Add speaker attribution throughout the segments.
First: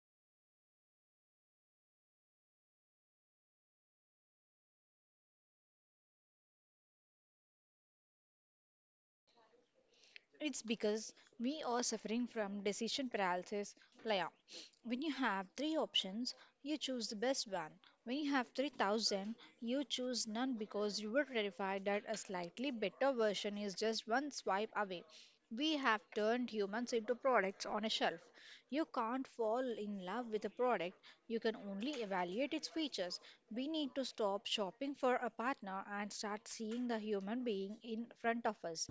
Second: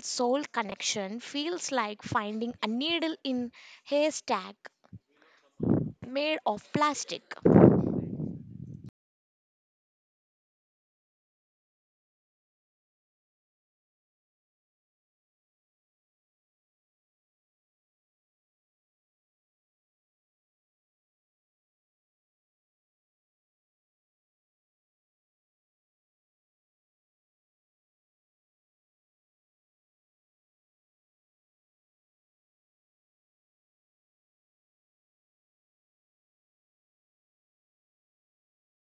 Speaker 1: soul connection feels like finding a needle in haystack made of plastic.
Speaker 2: It's because we are suffering from decision paralysis, Laya. When you have three options, you choose the best one. When you have 3,000, you choose none because you were terrified that a slightly better version is just one swipe away. We have turned humans into products on a shelf. You can't fall in love with a product, you can only evaluate its features. We need to stop shopping for a partner and start seeing the human being in front of us.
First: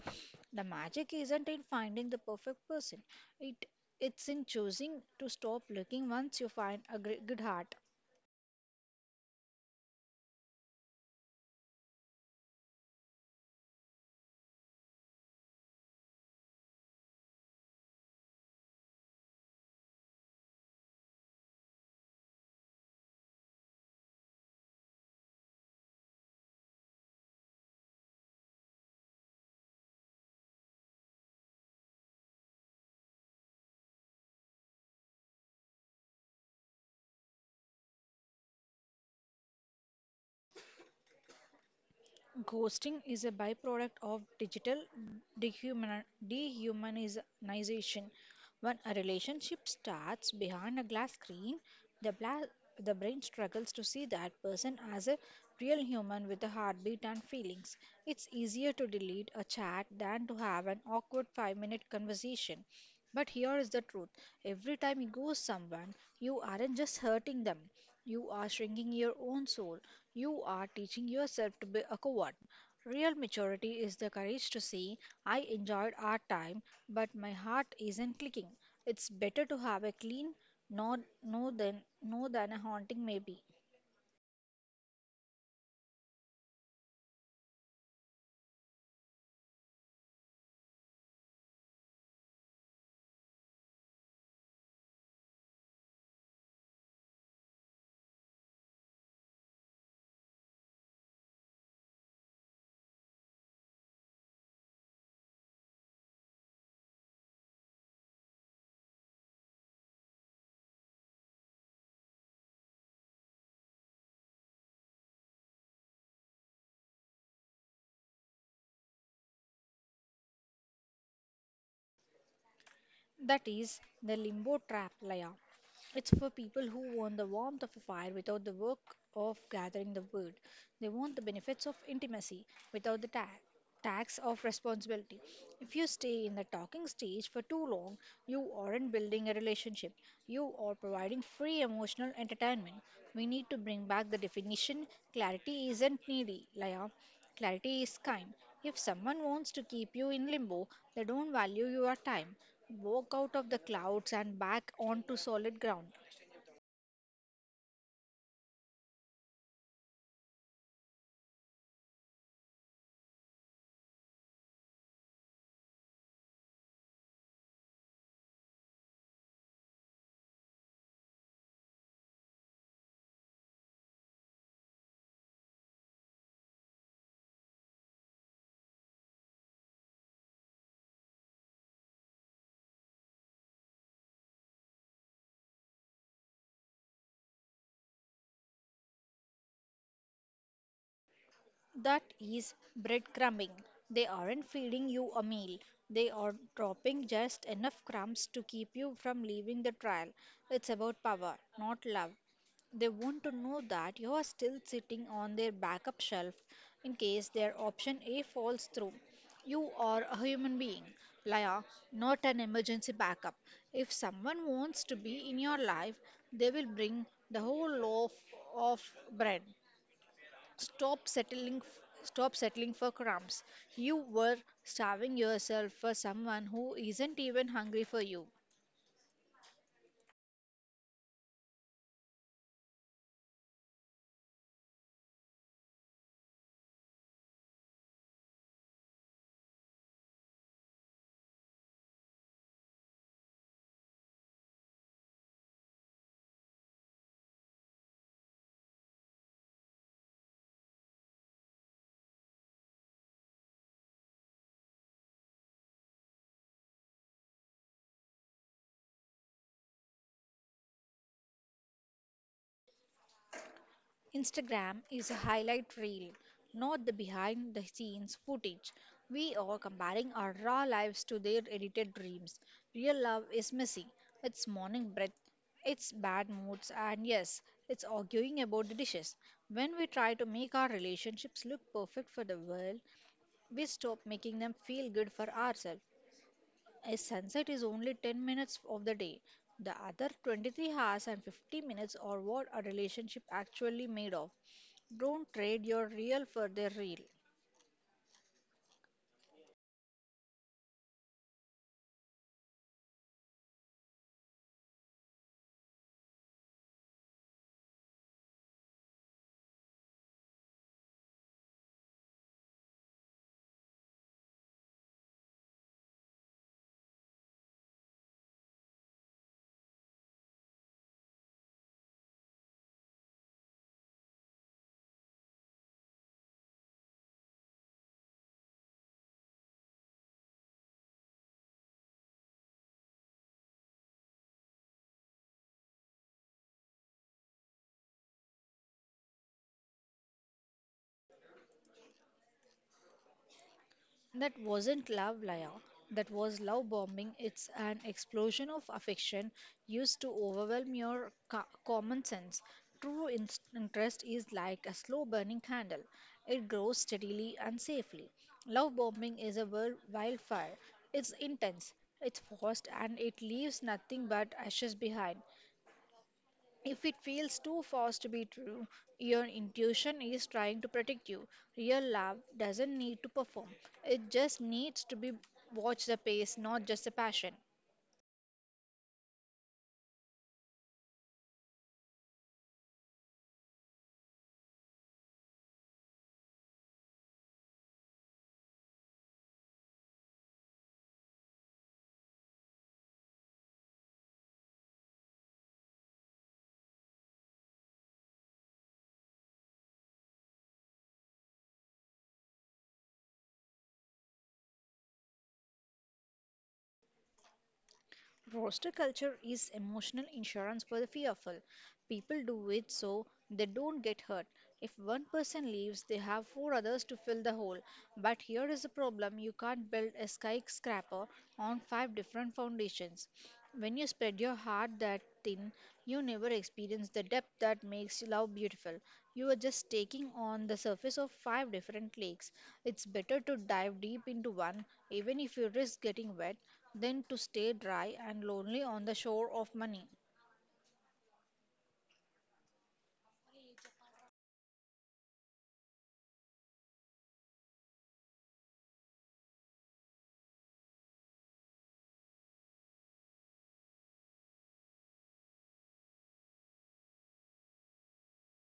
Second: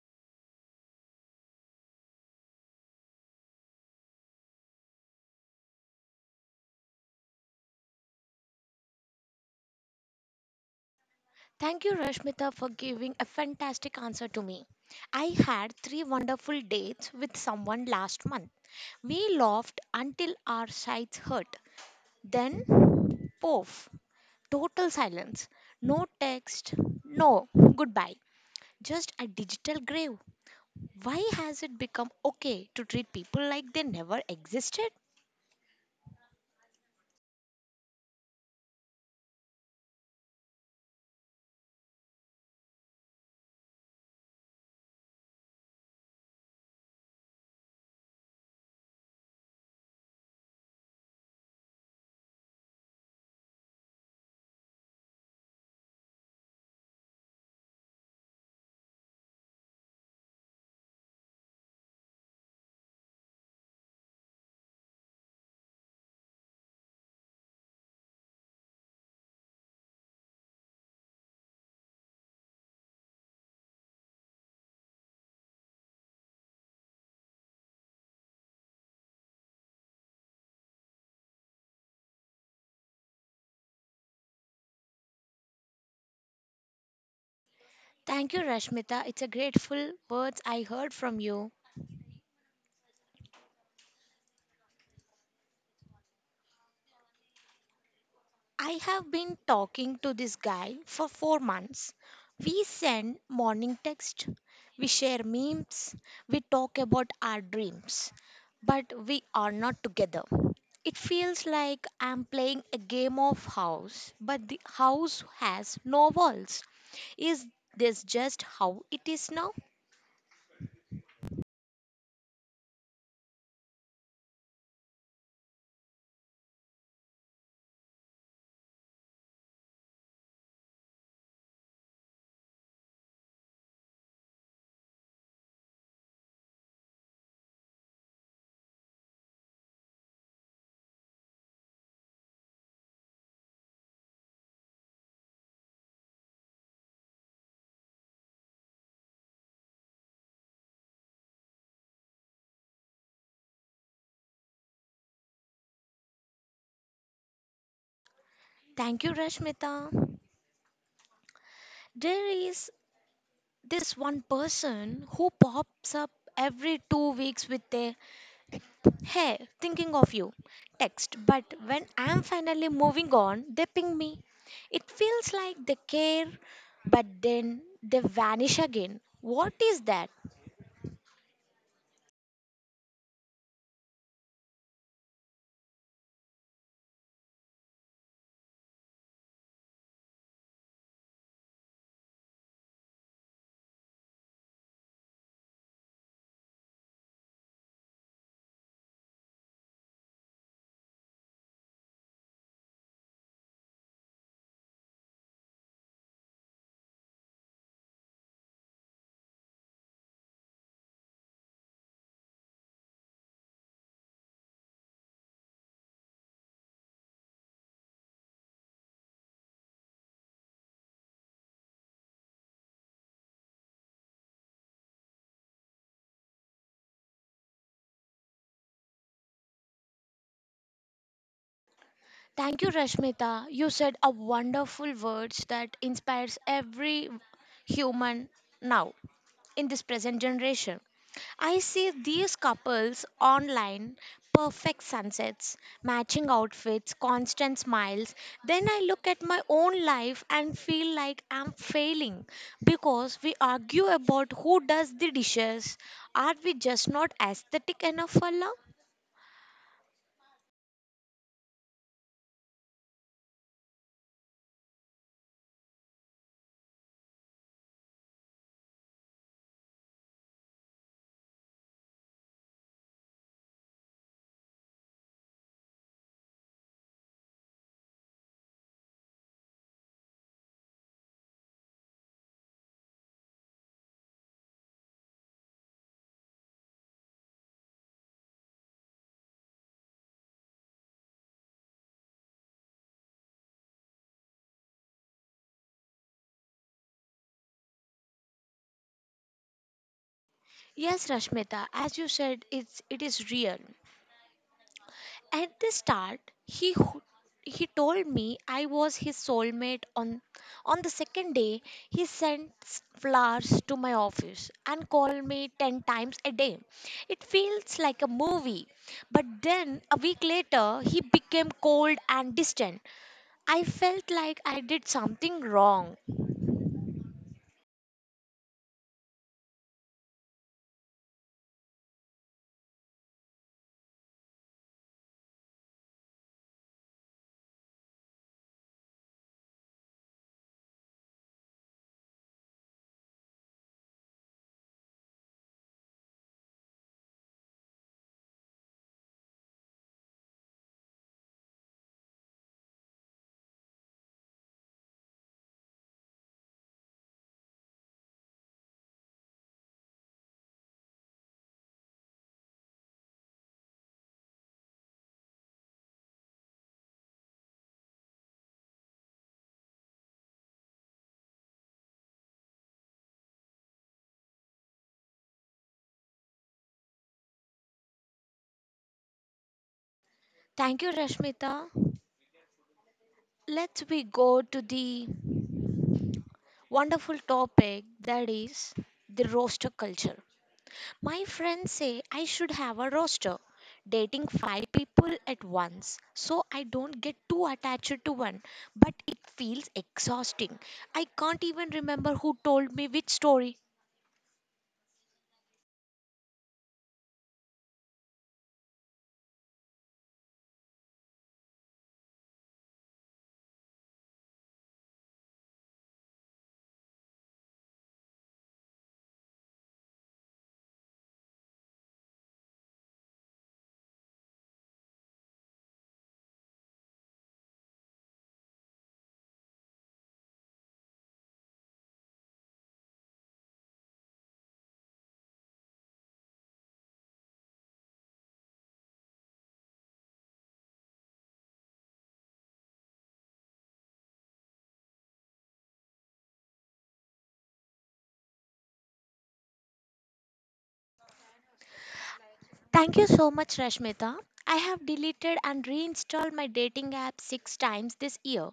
Speaker 2: The magic isn't in finding the perfect person. It it's in choosing to stop looking once you find a good heart.
Speaker 1: Thank you, Rashmita, for giving a fantastic answer to me. I had three wonderful dates with someone last month. We laughed until our sides hurt. Then, poof. Total silence. No text. No goodbye. Just a digital grave. Why has it become okay to treat people like they never existed?
Speaker 2: Ghosting is a byproduct of digital dehumani- dehumanization. When a relationship starts behind a glass screen, the, bla- the brain struggles to see that person as a real human with a heartbeat and feelings. It's easier to delete a chat than to have an awkward 5 minute conversation. But here is the truth: every time you ghost someone, you aren't just hurting them, you are shrinking your own soul. You are teaching yourself to be a coward. Real maturity is the courage to say, I enjoyed our time, but my heart isn't clicking. It's better to have a clean no, no than a haunting maybe.
Speaker 1: Thank you, Rashmita. It's a grateful words I heard from you. I have been talking to this guy for 4 months. We send morning text, we share memes, we talk about our dreams, but we are not together. It feels like I'm playing a game of house, but the house has no walls. Is this just how it is now?
Speaker 2: That is the limbo trap, Laya. It's for people who want the warmth of a fire without the work of gathering the wood. They want the benefits of intimacy without the tax of responsibility. If you stay in the talking stage for too long, you aren't building a relationship. You are providing free emotional entertainment. We need to bring back the definition. Clarity isn't needy, Laya. Clarity is kind. If someone wants to keep you in limbo, they don't value your time. Walk out of the clouds and back onto solid ground.
Speaker 1: Thank you, Rashmita. There is this one person who pops up every 2 weeks with a "Hey, thinking of you" text, but when I'm finally moving on, they ping me. It feels like they care, but then they vanish again. What is that?
Speaker 2: That is breadcrumbing. They aren't feeding you a meal. They are dropping just enough crumbs to keep you from leaving the trial. It's about power, not love. They want to know that you are still sitting on their backup shelf in case their option A falls through. You are a human being, Laya, not an emergency backup. If someone wants to be in your life, they will bring the whole loaf of bread. Stop settling for crumbs. You were starving yourself for someone who isn't even hungry for you.
Speaker 1: Thank you, Rashmita. You said a wonderful words that inspires every human now in this present generation. I see these couples online, perfect sunsets, matching outfits, constant smiles. Then I look at my own life and feel like I'm failing because we argue about who does the dishes. Are we just not aesthetic enough for love?
Speaker 2: Instagram is a highlight reel, not the behind the scenes footage. We are comparing our raw lives to their edited dreams. Real love is messy. It's morning breath, it's bad moods, and yes, it's arguing about the dishes. When we try to make our relationships look perfect for the world, we stop making them feel good for ourselves. A sunset is only 10 minutes of the day. The other 23 hours and 50 minutes are what a relationship actually made of. Don't trade your real for their real.
Speaker 1: Yes, Rashmita, as you said, it is real. At the start, he ho- he told me I was his soulmate. On the second day, he sent flowers to my office and called me 10 times a day. It feels like a movie. But then a week later, he became cold and distant. I felt like I did something wrong.
Speaker 2: That wasn't love, Laya. That was love bombing. It's an explosion of affection used to overwhelm your common sense. True interest is like a slow burning candle, it grows steadily and safely. Love bombing is a wildfire. It's intense, it's fast, and it leaves nothing but ashes behind. If it feels too fast to be true, your intuition is trying to protect you. Real love doesn't need to perform, it just needs to be. Watch the pace, not just the passion.
Speaker 1: Thank you, Rashmita. Let's we go to the wonderful topic, that is the roaster culture. My friends say I should have a roster, dating five people at once, so I don't get too attached to one. But it feels exhausting. I can't even remember who told me which story.
Speaker 2: Roster culture is emotional insurance for the fearful. People do it so they don't get hurt. If one person leaves, they have four others to fill the hole. But here is the problem: you can't build a skyscraper on five different foundations. When you spread your heart that thin, you never experience the depth that makes love beautiful. You are just taking on the surface of five different lakes. It's better to dive deep into one, even if you risk getting wet, than to stay dry and lonely on the shore of money.
Speaker 1: Thank you so much, Rashmita. I have deleted and reinstalled my dating app six times this year.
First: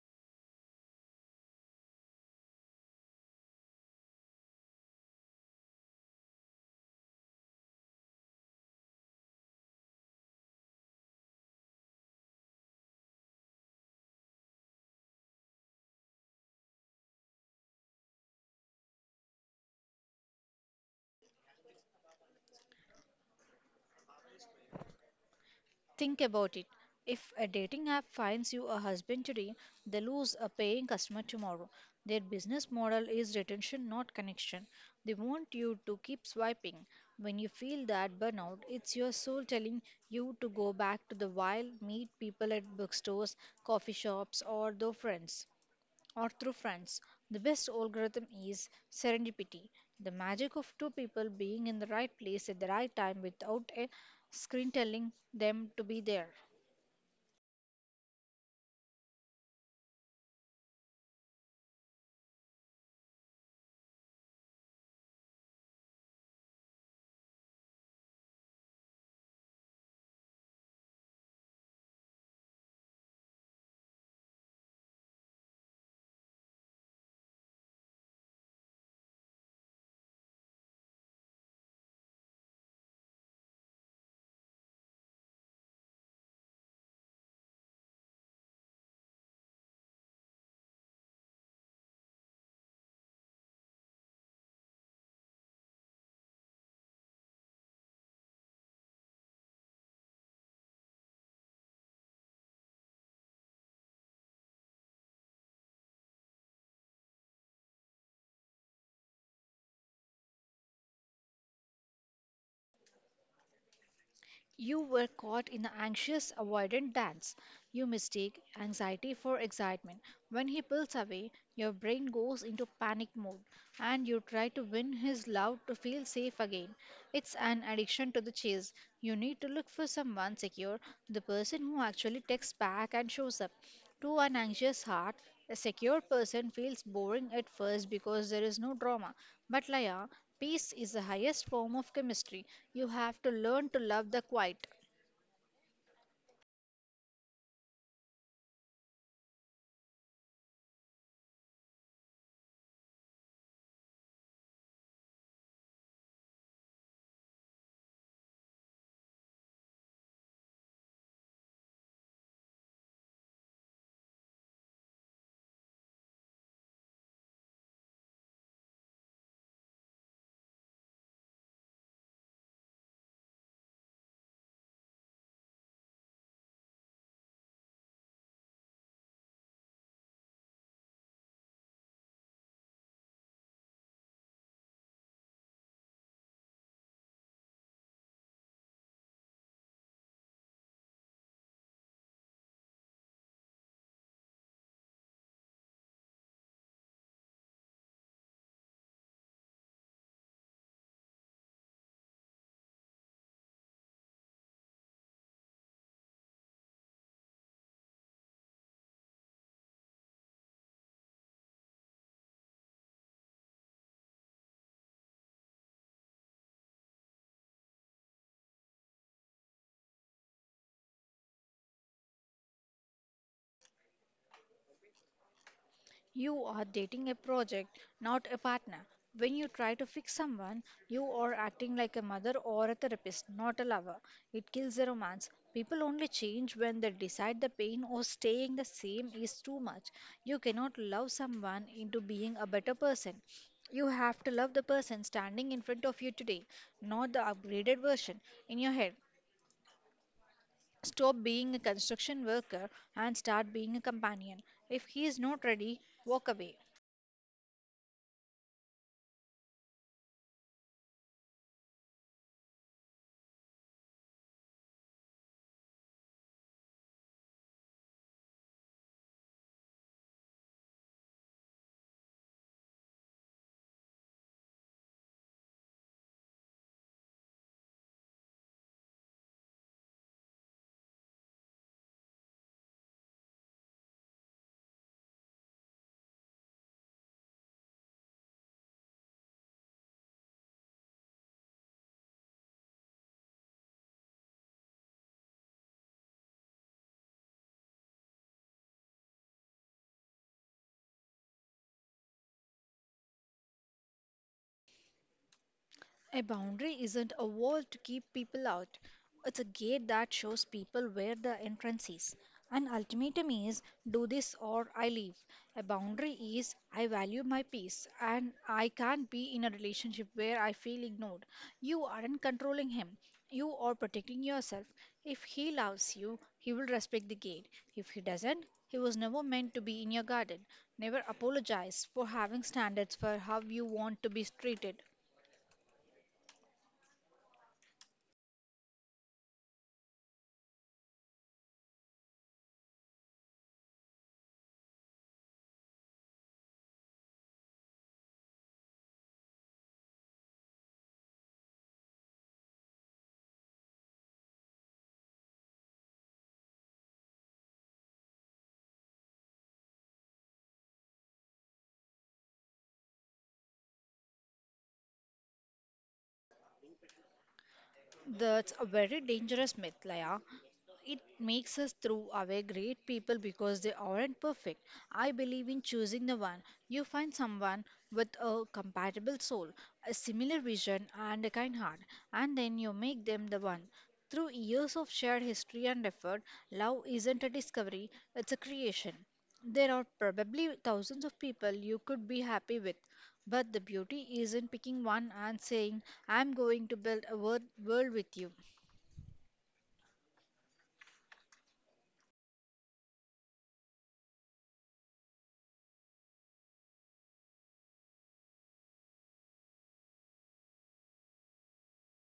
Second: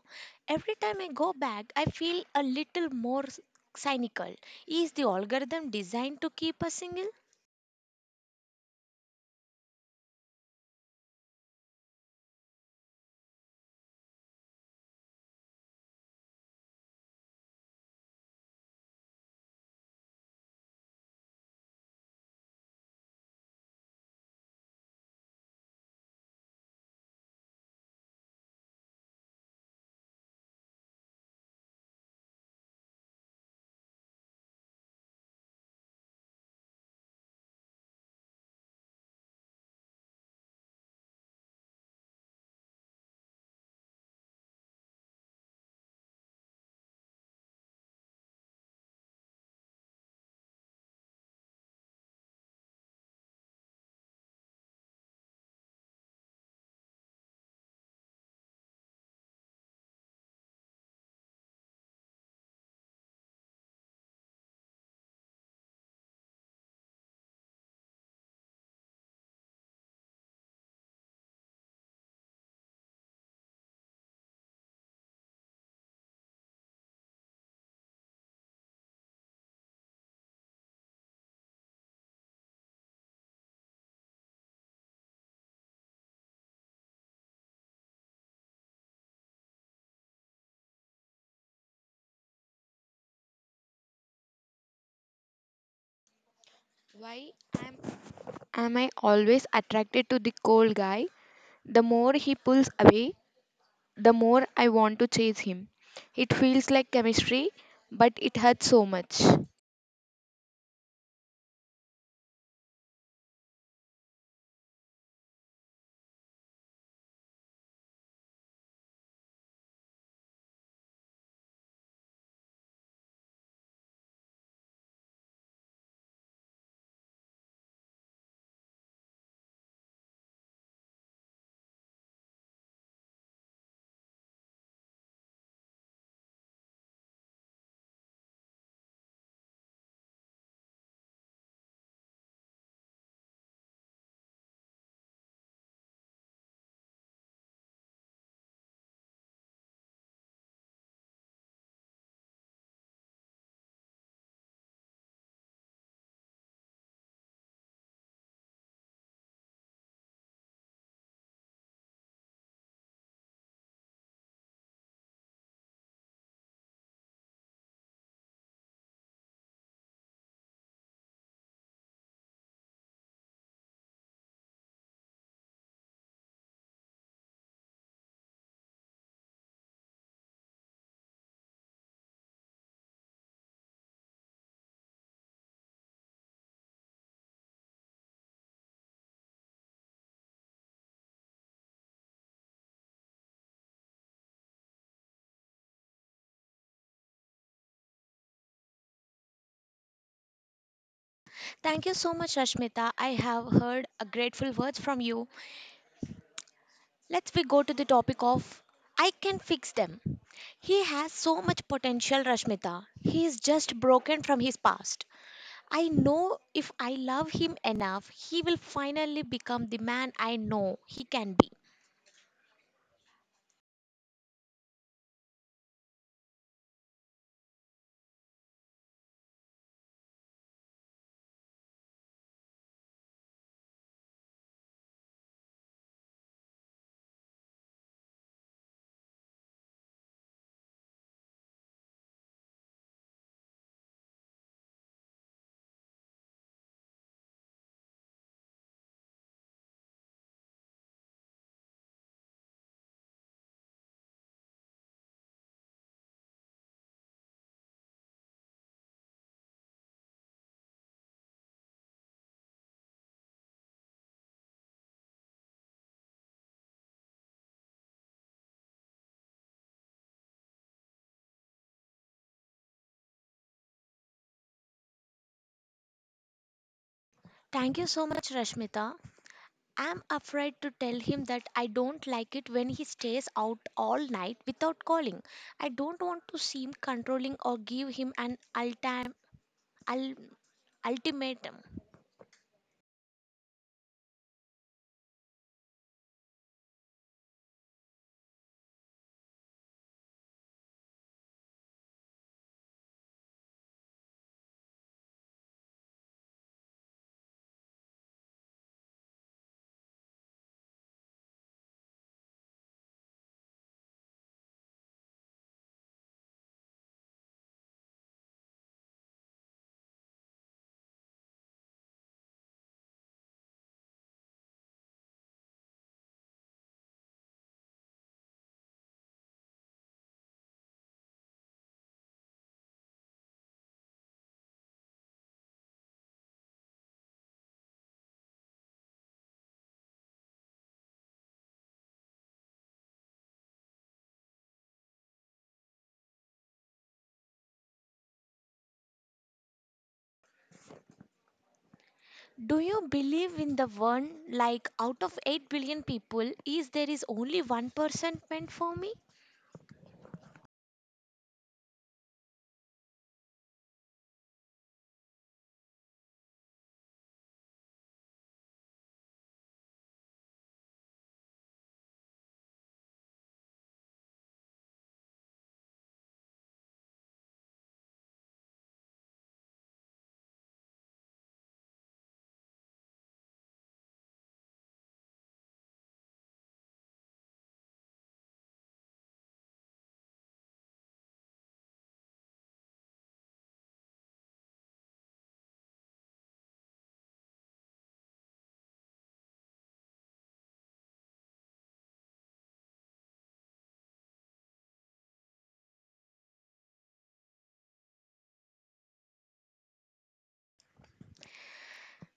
Speaker 1: Every time I go back, I feel a little more cynical. Is the algorithm designed to keep us single?
Speaker 2: Think about it. If a dating app finds you a husband today, they lose a paying customer tomorrow. Their business model is retention, not connection. They want you to keep swiping. When you feel that burnout, it's your soul telling you to go back to the wild, meet people at bookstores, coffee shops, or their friends. Or through friends. The best algorithm is serendipity, the magic of two people being in the right place at the right time without a screen telling them to be there.
Speaker 1: Why am, am I always attracted to the cold guy? The more he pulls away, the more I want to chase him. It feels like chemistry, but it hurts so much.
Speaker 2: You were caught in the anxious avoidant dance. You mistake anxiety for excitement. When he pulls away, your brain goes into panic mode and you try to win his love to feel safe again. It's an addiction to the chase. You need to look for someone secure, the person who actually texts back and shows up. To an anxious heart, a secure person feels boring at first because there is no drama. But, Laya, peace is the highest form of chemistry. You have to learn to love the quiet.
Speaker 1: Thank you so much, Rashmita. I have heard a grateful words from you. Let's we go to the topic of "I can fix them." He has so much potential, Rashmita. He is just broken from his past. I know if I love him enough, he will finally become the man I know he can be.
Speaker 2: You are dating a project, not a partner. When you try to fix someone, you are acting like a mother or a therapist, not a lover. It kills the romance. People only change when they decide the pain or staying the same is too much. You cannot love someone into being a better person. You have to love the person standing in front of you today, not the upgraded version in your head. Stop being a construction worker and start being a companion. If he is not ready, walk away.
Speaker 1: Thank you so much, Rashmita. I'm afraid to tell him that I don't like it when he stays out all night without calling. I don't want to seem controlling or give him an ul- ultimatum.
Speaker 2: A boundary isn't a wall to keep people out. It's a gate that shows people where the entrance is. An ultimatum is, do this or I leave. A boundary is, I value my peace and I can't be in a relationship where I feel ignored. You aren't controlling him. You are protecting yourself. If he loves you, he will respect the gate. If he doesn't, he was never meant to be in your garden. Never apologize for having standards for how you want to be treated.
Speaker 1: Do you believe in the one, like, out of 8 billion people, is there is only one person meant for me?
Speaker 2: That's a very dangerous myth, Laya. It makes us throw away great people because they aren't perfect. I believe in choosing the one. You find someone with a compatible soul, a similar vision, and a kind heart, and then you make them the one. Through years of shared history and effort, love isn't a discovery, it's a creation. There are probably thousands of people you could be happy with, but the beauty is in picking one and saying, I'm going to build a world with you.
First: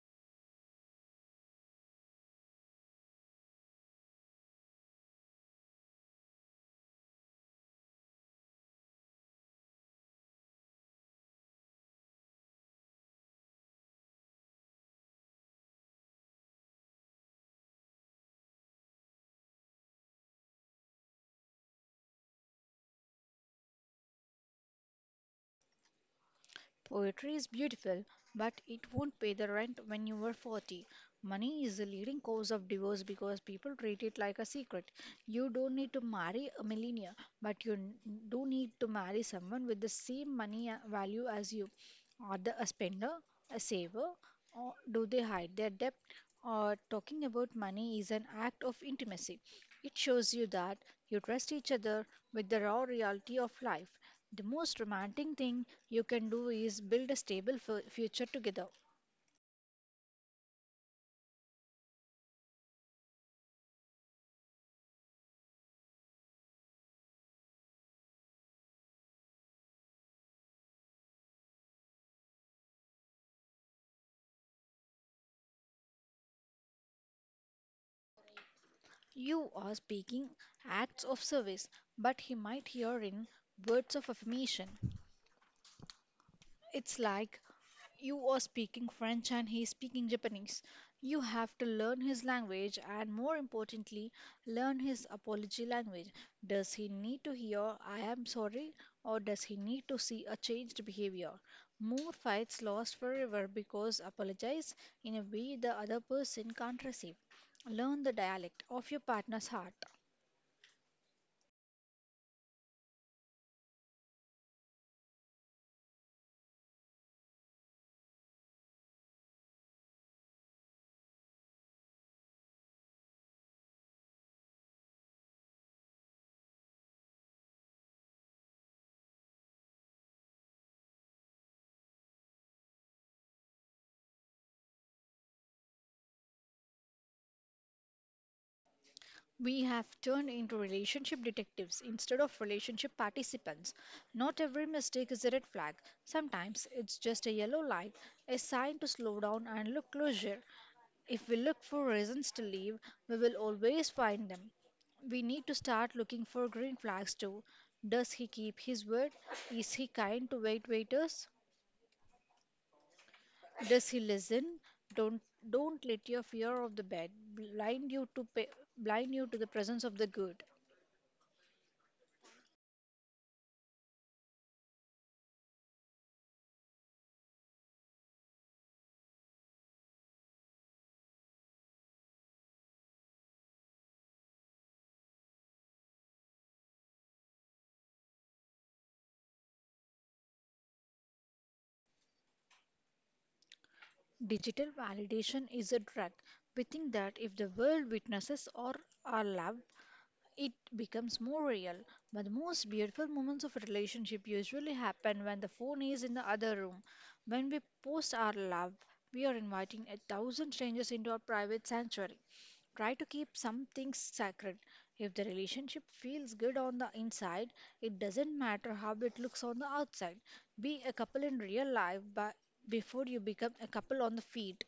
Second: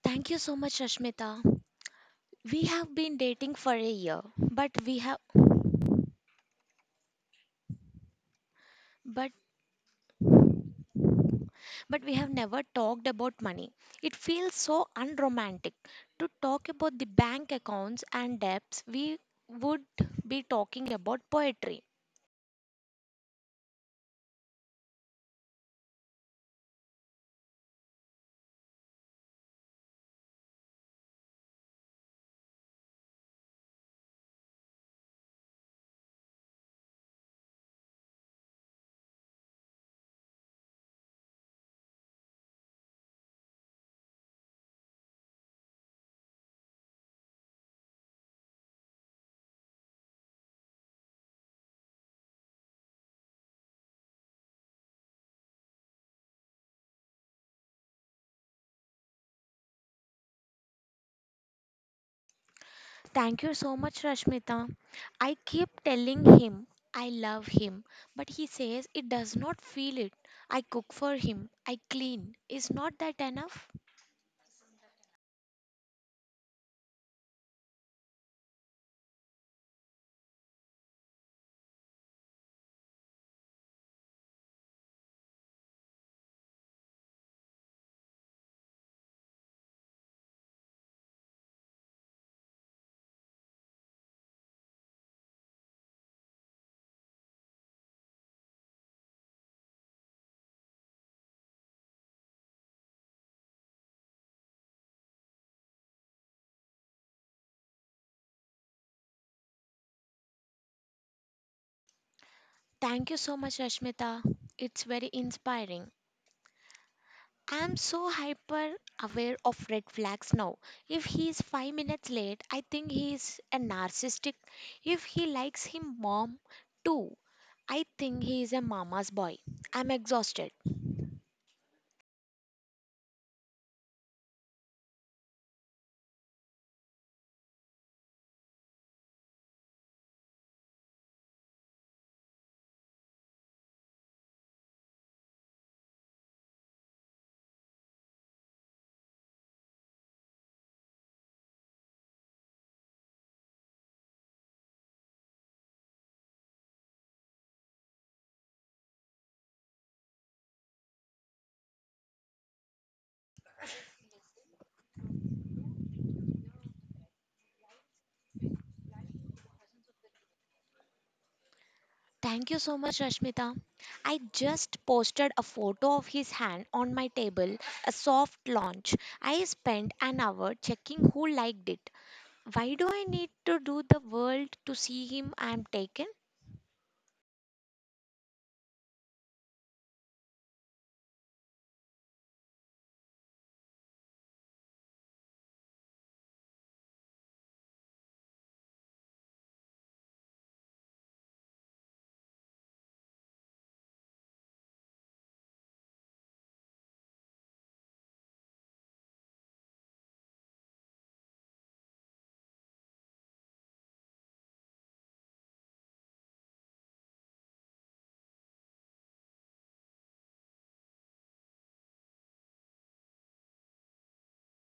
Speaker 1: Thank you so much, Rashmita. We have been dating for a year, but we have but but we have never talked about money. It feels so unromantic to talk about the bank accounts and debts. We would be talking about poetry.
Speaker 2: Poetry is beautiful, but it won't pay the rent when you are 40. Money is the leading cause of divorce because people treat it like a secret. You don't need to marry a millionaire, but you do need to marry someone with the same money value as you. Are they a spender, a saver, or do they hide their debt? Or talking about money is an act of intimacy. It shows you that you trust each other with the raw reality of life. The most romantic thing you can do is build a stable future together.
Speaker 1: Thank you so much, Rashmita. I keep telling him I love him, but he says it does not feel it. I cook for him, I clean. Is not that enough?
Speaker 2: You are speaking acts of service, but he might hear in words of affirmation. It's like, you are speaking French and he is speaking Japanese. You have to learn his language and, more importantly, learn his apology language. Does he need to hear I am sorry or does he need to see a changed behavior? More fights lost forever because apologize in a way the other person can't receive. Learn the dialect of your partner's heart.
Speaker 1: Thank you so much, Rashmita. It's very inspiring. I'm so hyper aware of red flags now. If he is 5 minutes late, I think he is a narcissistic. If he likes him mom too, I think he is a mama's boy. I'm exhausted.
Speaker 2: We have turned into relationship detectives instead of relationship participants. Not every mistake is a red flag. Sometimes it's just a yellow light, a sign to slow down and look closer. If we look for reasons to leave, we will always find them. We need to start looking for green flags too. Does he keep his word? Is he kind to waiters? Does he listen? Don't don't let your fear of the bad blind you to pa blind you to the presence of the good.
Speaker 1: Thank you so much, Rashmita. I just posted a photo of his hand on my table, a soft launch. I spent an hour checking who liked it. Why do I need to do the world to see him? I'm taken.
Speaker 2: Digital validation is a drug. We think that if the world witnesses or our lab it becomes more real. But the most beautiful moments of a relationship usually happen when the phone is in the other room. When we post our love, we are inviting 1,000 strangers into our private sanctuary. Try to keep some things sacred. If the relationship feels good on the inside, it doesn't matter how it looks on the outside. Be a couple in real life but before you become a couple on the feed.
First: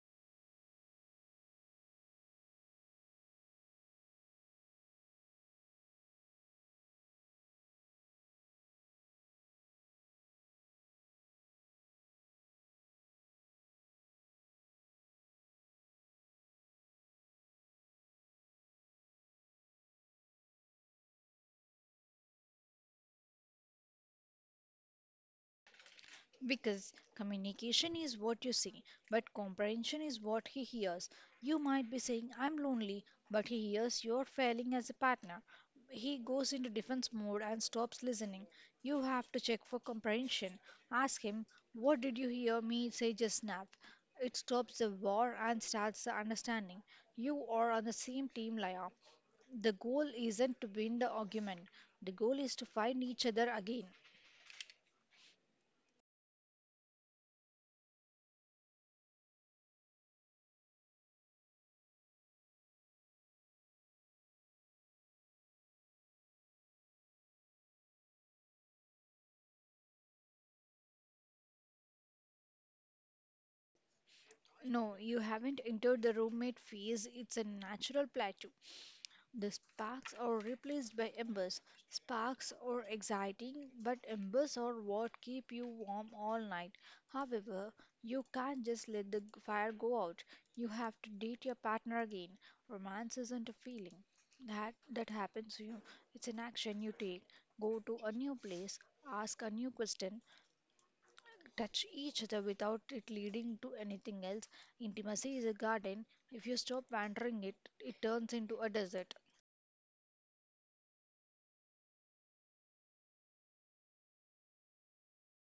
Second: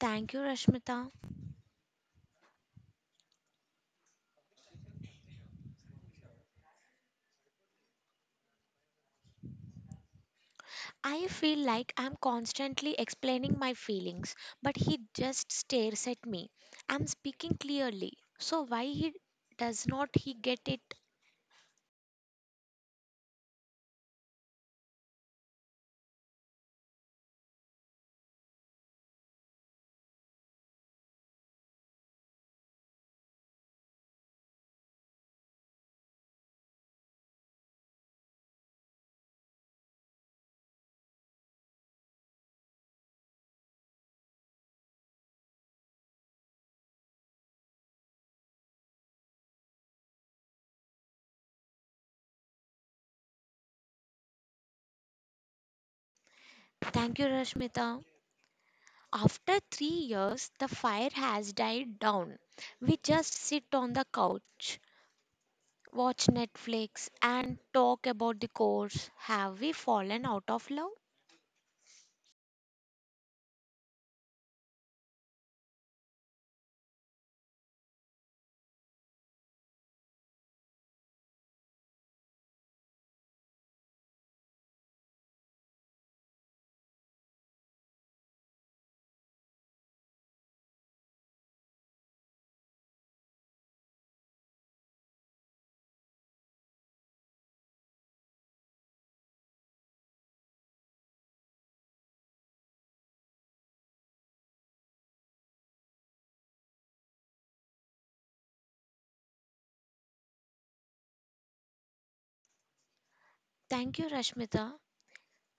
Speaker 1: Thank you, Rashmita. I feel like I'm constantly explaining my feelings, but he just stares at me. I'm speaking clearly. So why he does not he get it?
Speaker 2: Because communication is what you see, but comprehension is what he hears. You might be saying, I'm lonely, but he hears you're failing as a partner. He goes into defense mode and stops listening. You have to check for comprehension. Ask him, what did you hear me say just now? It stops the war and starts the understanding. You are on the same team, Laya. The goal isn't to win the argument, the goal is to find each other again.
Speaker 1: Thank you, Rashmita. After 3 years, the fire has died down. We just sit on the couch, watch Netflix, and talk about the course. Have we fallen out of love?
Speaker 2: No, you haven't entered the roommate phase. It's a natural plateau. The sparks are replaced by embers. Sparks are exciting, but embers are what keep you warm all night. However, you can't just let the fire go out. You have to date your partner again. Romance isn't a feeling that happens to you. It's an action you take. Go to a new place, ask a new question, touch each other without it leading to anything else. Intimacy is a garden. If you stop watering it, it turns into a desert.
Speaker 1: Thank you, Rashmita.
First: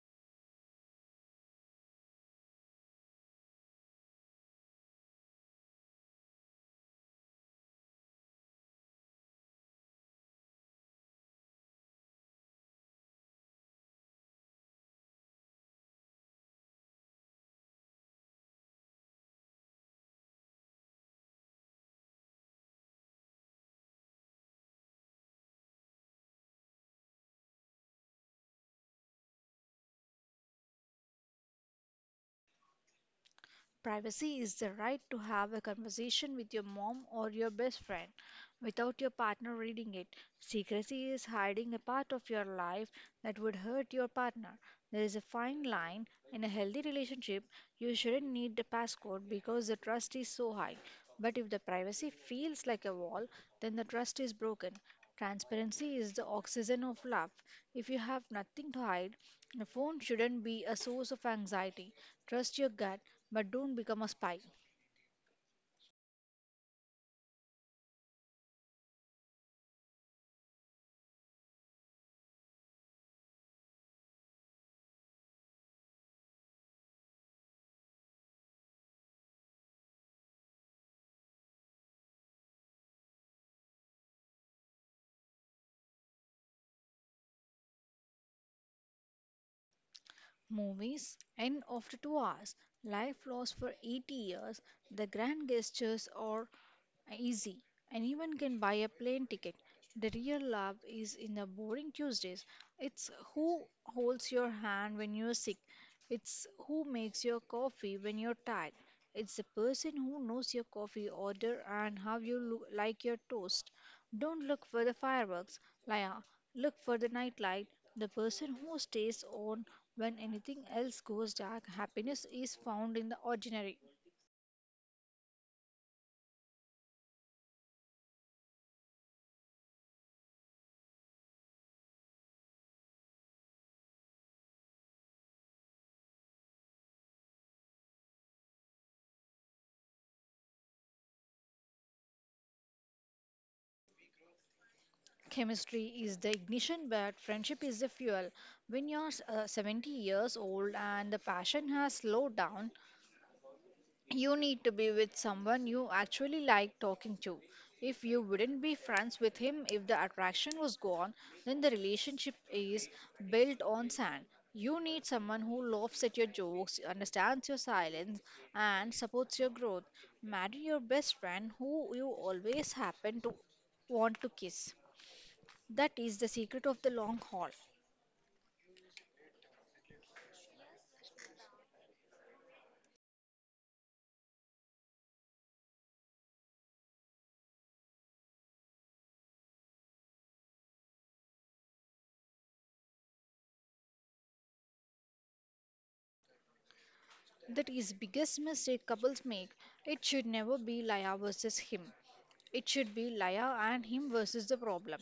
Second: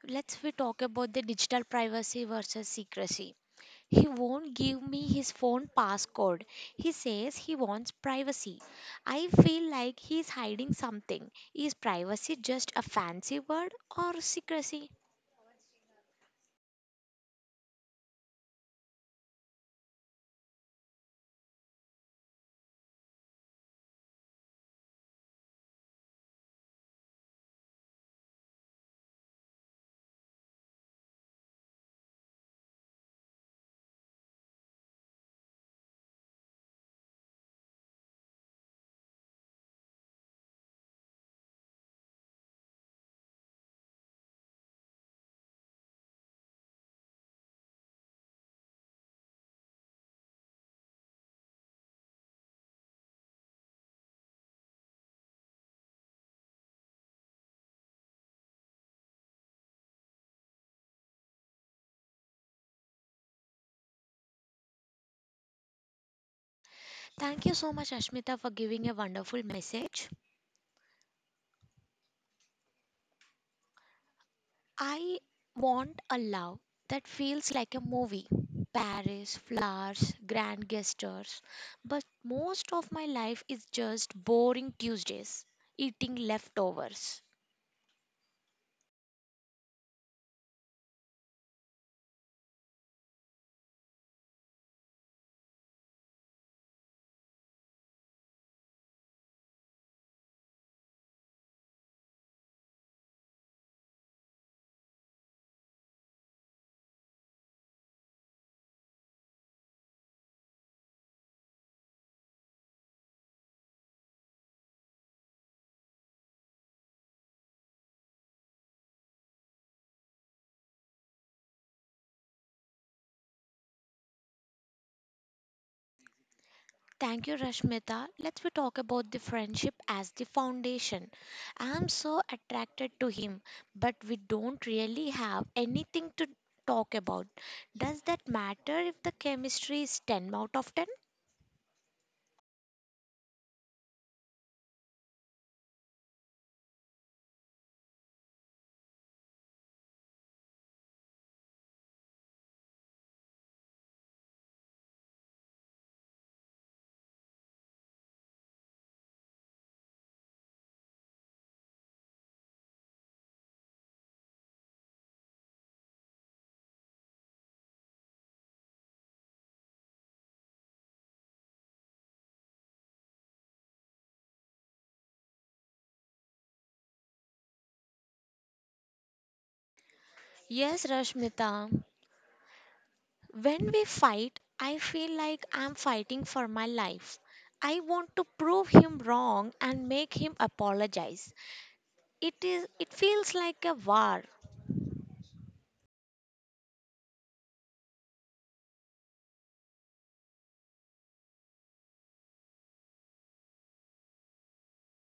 Speaker 1: Let's we talk about the digital privacy versus secrecy. He won't give me his phone passcode. He says he wants privacy. I feel like he's hiding something. Is privacy just a fancy word or secrecy?
Speaker 2: Privacy is the right to have a conversation with your mom or your best friend without your partner reading it. Secrecy is hiding a part of your life that would hurt your partner. There is a fine line. In a healthy relationship, you shouldn't need a passcode because the trust is so high. But if the privacy feels like a wall, then the trust is broken. Transparency is the oxygen of love. If you have nothing to hide, a phone shouldn't be a source of anxiety. Trust your gut, but don't become a spy.
Speaker 1: Thank you so much, Ashmita, for giving a wonderful message. I want a love that feels like a movie. Paris, flowers, grand gestures. But most of my life is just boring Tuesdays, eating leftovers.
Speaker 2: Movies end after 2 hours. Life lasts for 80 years. The grand gestures are easy. Anyone can buy a plane ticket. The real love is in the boring Tuesdays. It's who holds your hand when you're sick. It's who makes your coffee when you're tired. It's the person who knows your coffee order and how you like your toast. Don't look for the fireworks, Laya. Look for the nightlight. The person who stays on when anything else goes dark. Happiness is found in the ordinary.
Speaker 1: Thank you, Rashmita. Let's we talk about the friendship as the foundation. I am so attracted to him, but we don't really have anything to talk about. Does that matter if the chemistry is 10 out of 10?
Speaker 2: Chemistry is the ignition, but friendship is the fuel. When you're 70 years old and the passion has slowed down, you need to be with someone you actually like talking to. If you wouldn't be friends with him if the attraction was gone, then the relationship is built on sand. You need someone who laughs at your jokes, understands your silence, and supports your growth. Marry your best friend who you always happen to want to kiss. That is the secret of the long haul.
Speaker 1: Yes, Rashmita. When we fight, I feel like I'm fighting for my life. I want to prove him wrong and make him apologize. It feels like a war.
Speaker 2: That is biggest mistake couples make. It should never be Laya versus him. It should be Laya and him versus the problem.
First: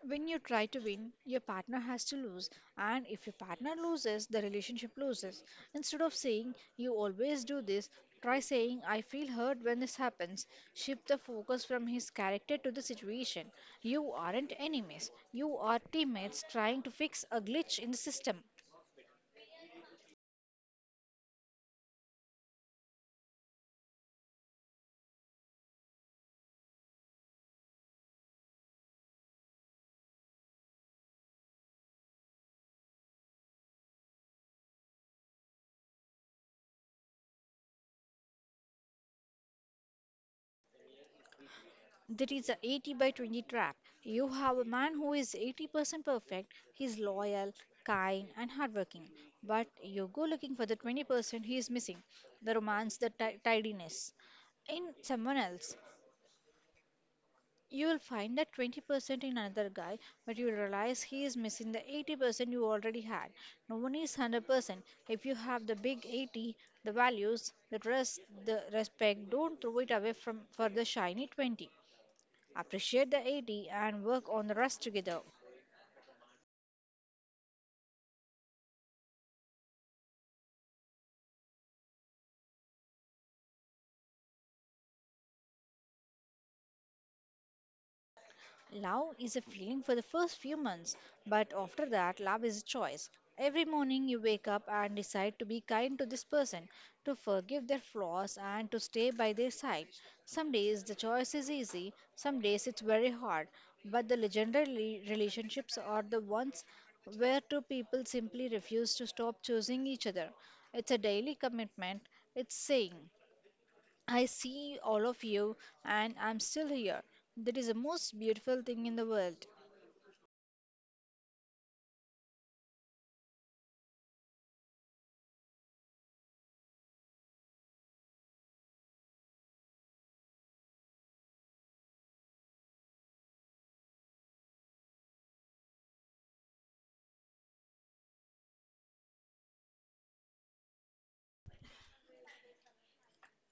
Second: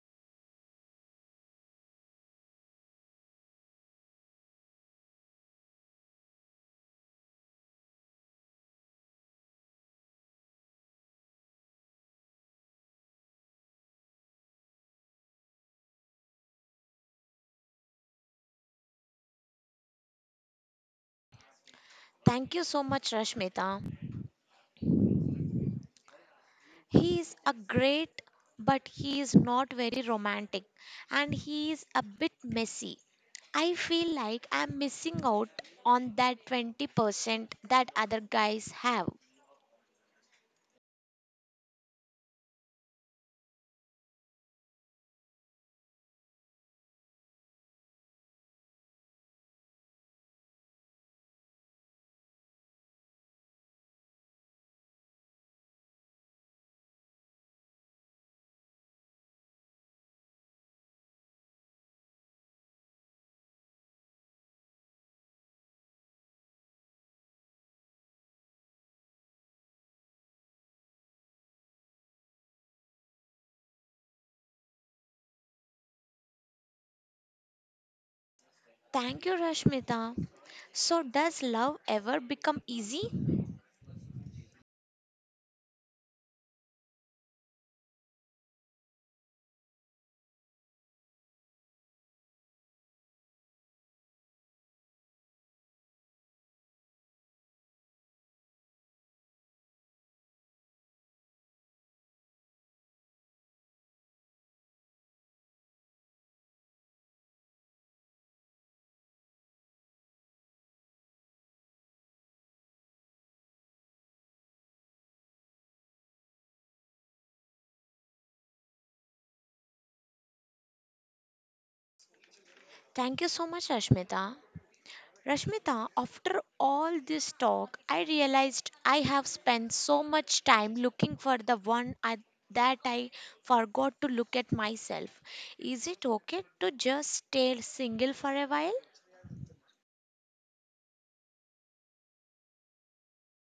Speaker 2: When you try to win, your partner has to lose, and if your partner loses, the relationship loses. Instead of saying you always do this, try saying I feel hurt when this happens. Shift the focus from his character to the situation. You aren't enemies. You are teammates trying to fix a glitch in the system.
Speaker 1: Thank you so much, Rashmita. He is a great, but he is not very romantic and he is a bit messy. I feel like I'm missing out on that 20% that other guys have.
Speaker 2: There is a 80 by 20 trap. You have a man who is 80% perfect, he's loyal, kind, and hardworking. But you go looking for the 20% he is missing, the romance, the tidiness. In someone else, you will find that 20% in another guy, but you will realize he is missing the 80% you already had. No one is 100%. If you have the big 80, the values, the trust, the respect, don't throw it away for the shiny 20, appreciate the 80 and work on the rest together.
Speaker 1: Thank you, Rashmita. So, does love ever become easy?
Speaker 2: Love is a feeling for the first few months, but after that, love is a choice. Every morning you wake up and decide to be kind to this person, to forgive their flaws, and to stay by their side. Some days the choice is easy, some days it's very hard, but the legendary relationships are the ones where two people simply refuse to stop choosing each other. It's a daily commitment, it's saying, I see all of you, and I'm still here. That is the most beautiful thing in the world.
Speaker 1: Thank you so much, Rashmita. Rashmita, after all this talk, I realized I have spent so much time looking for the one that I forgot to look at myself. Is it okay to just stay single for a while?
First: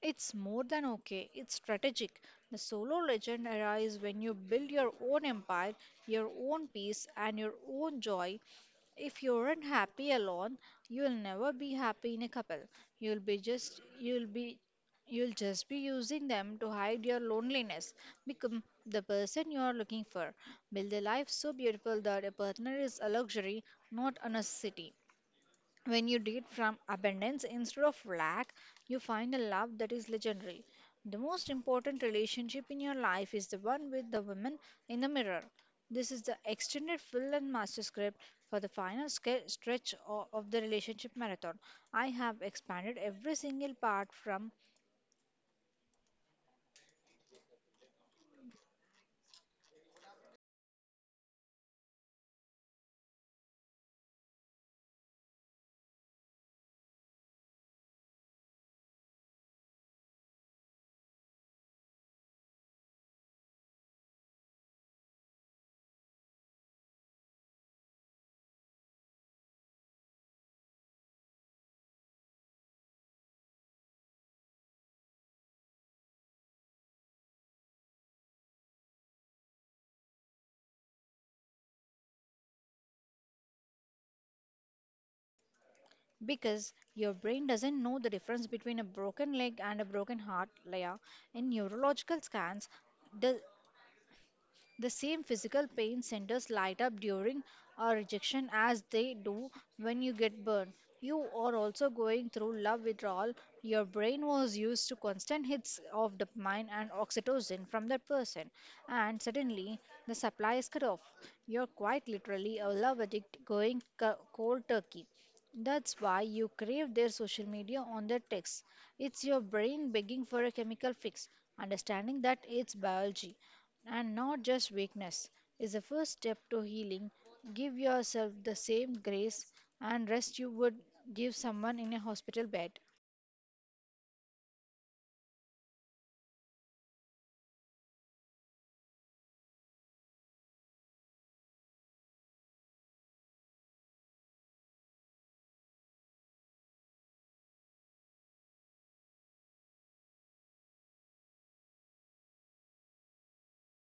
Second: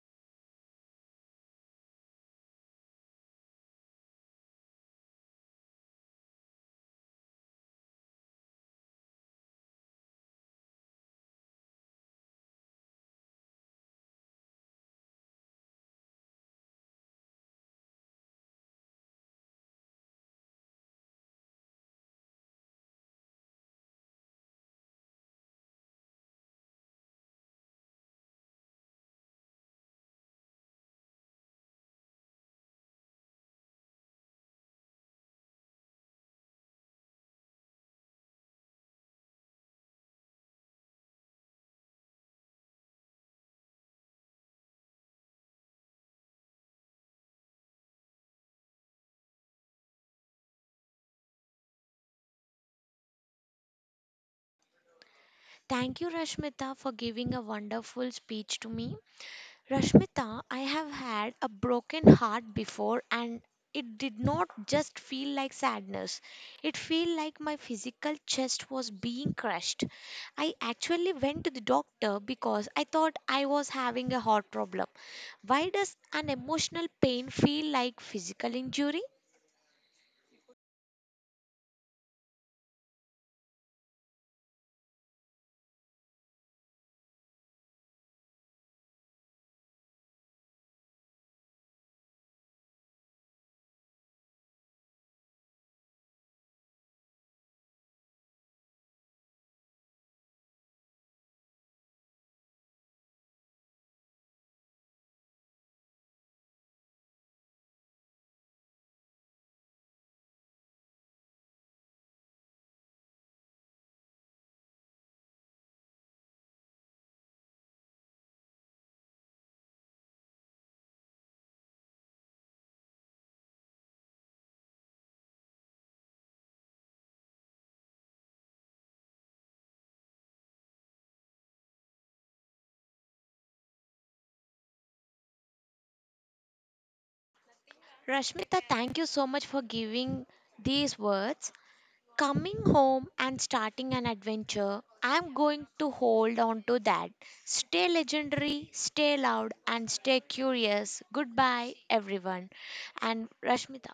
Speaker 2: It's more than okay, it's strategic. The solo legend era is when you build your own empire, your own peace, and your own joy. If you're not happy alone, you'll never be happy in a couple. You'll be just you'll be you'll just be using them to hide your loneliness. Become the person you are looking for. Build a life so beautiful that a partner is a luxury, not a necessity. When you date from abundance instead of lack, you find a love that is legendary. The most important relationship in your life is the one with the woman in the mirror. This is the extended fill and master script for the final stretch of the relationship marathon. I have expanded every single part from
Speaker 1: Thank you, Rashmita, for giving a wonderful speech to me. Rashmita, I have had a broken heart before and it did not just feel like sadness. It felt like my physical chest was being crushed. I actually went to the doctor because I thought I was having a heart problem. Why does an emotional pain feel like physical injury?
Speaker 2: because your brain doesn't know the difference between a broken leg and a broken heart, Leah. In neurological scans, the The same physical pain centers light up during a rejection as they do when you get burned. You are also going through love withdrawal. Your brain was used to constant hits of dopamine and oxytocin from that person, and suddenly the supply is cut off. You're quite literally a love addict going cold turkey. That's why you crave their social media on their texts. It's your brain begging for a chemical fix, understanding that it's biology and not just weakness, is the first step to healing. Give yourself the same grace and rest you would give someone in a hospital bed.
Speaker 1: Rashmita, thank you so much for giving these words. Coming home and starting an adventure, I'm going to hold on to that. Stay legendary, stay loud, and stay curious. Goodbye, everyone. And Rashmita.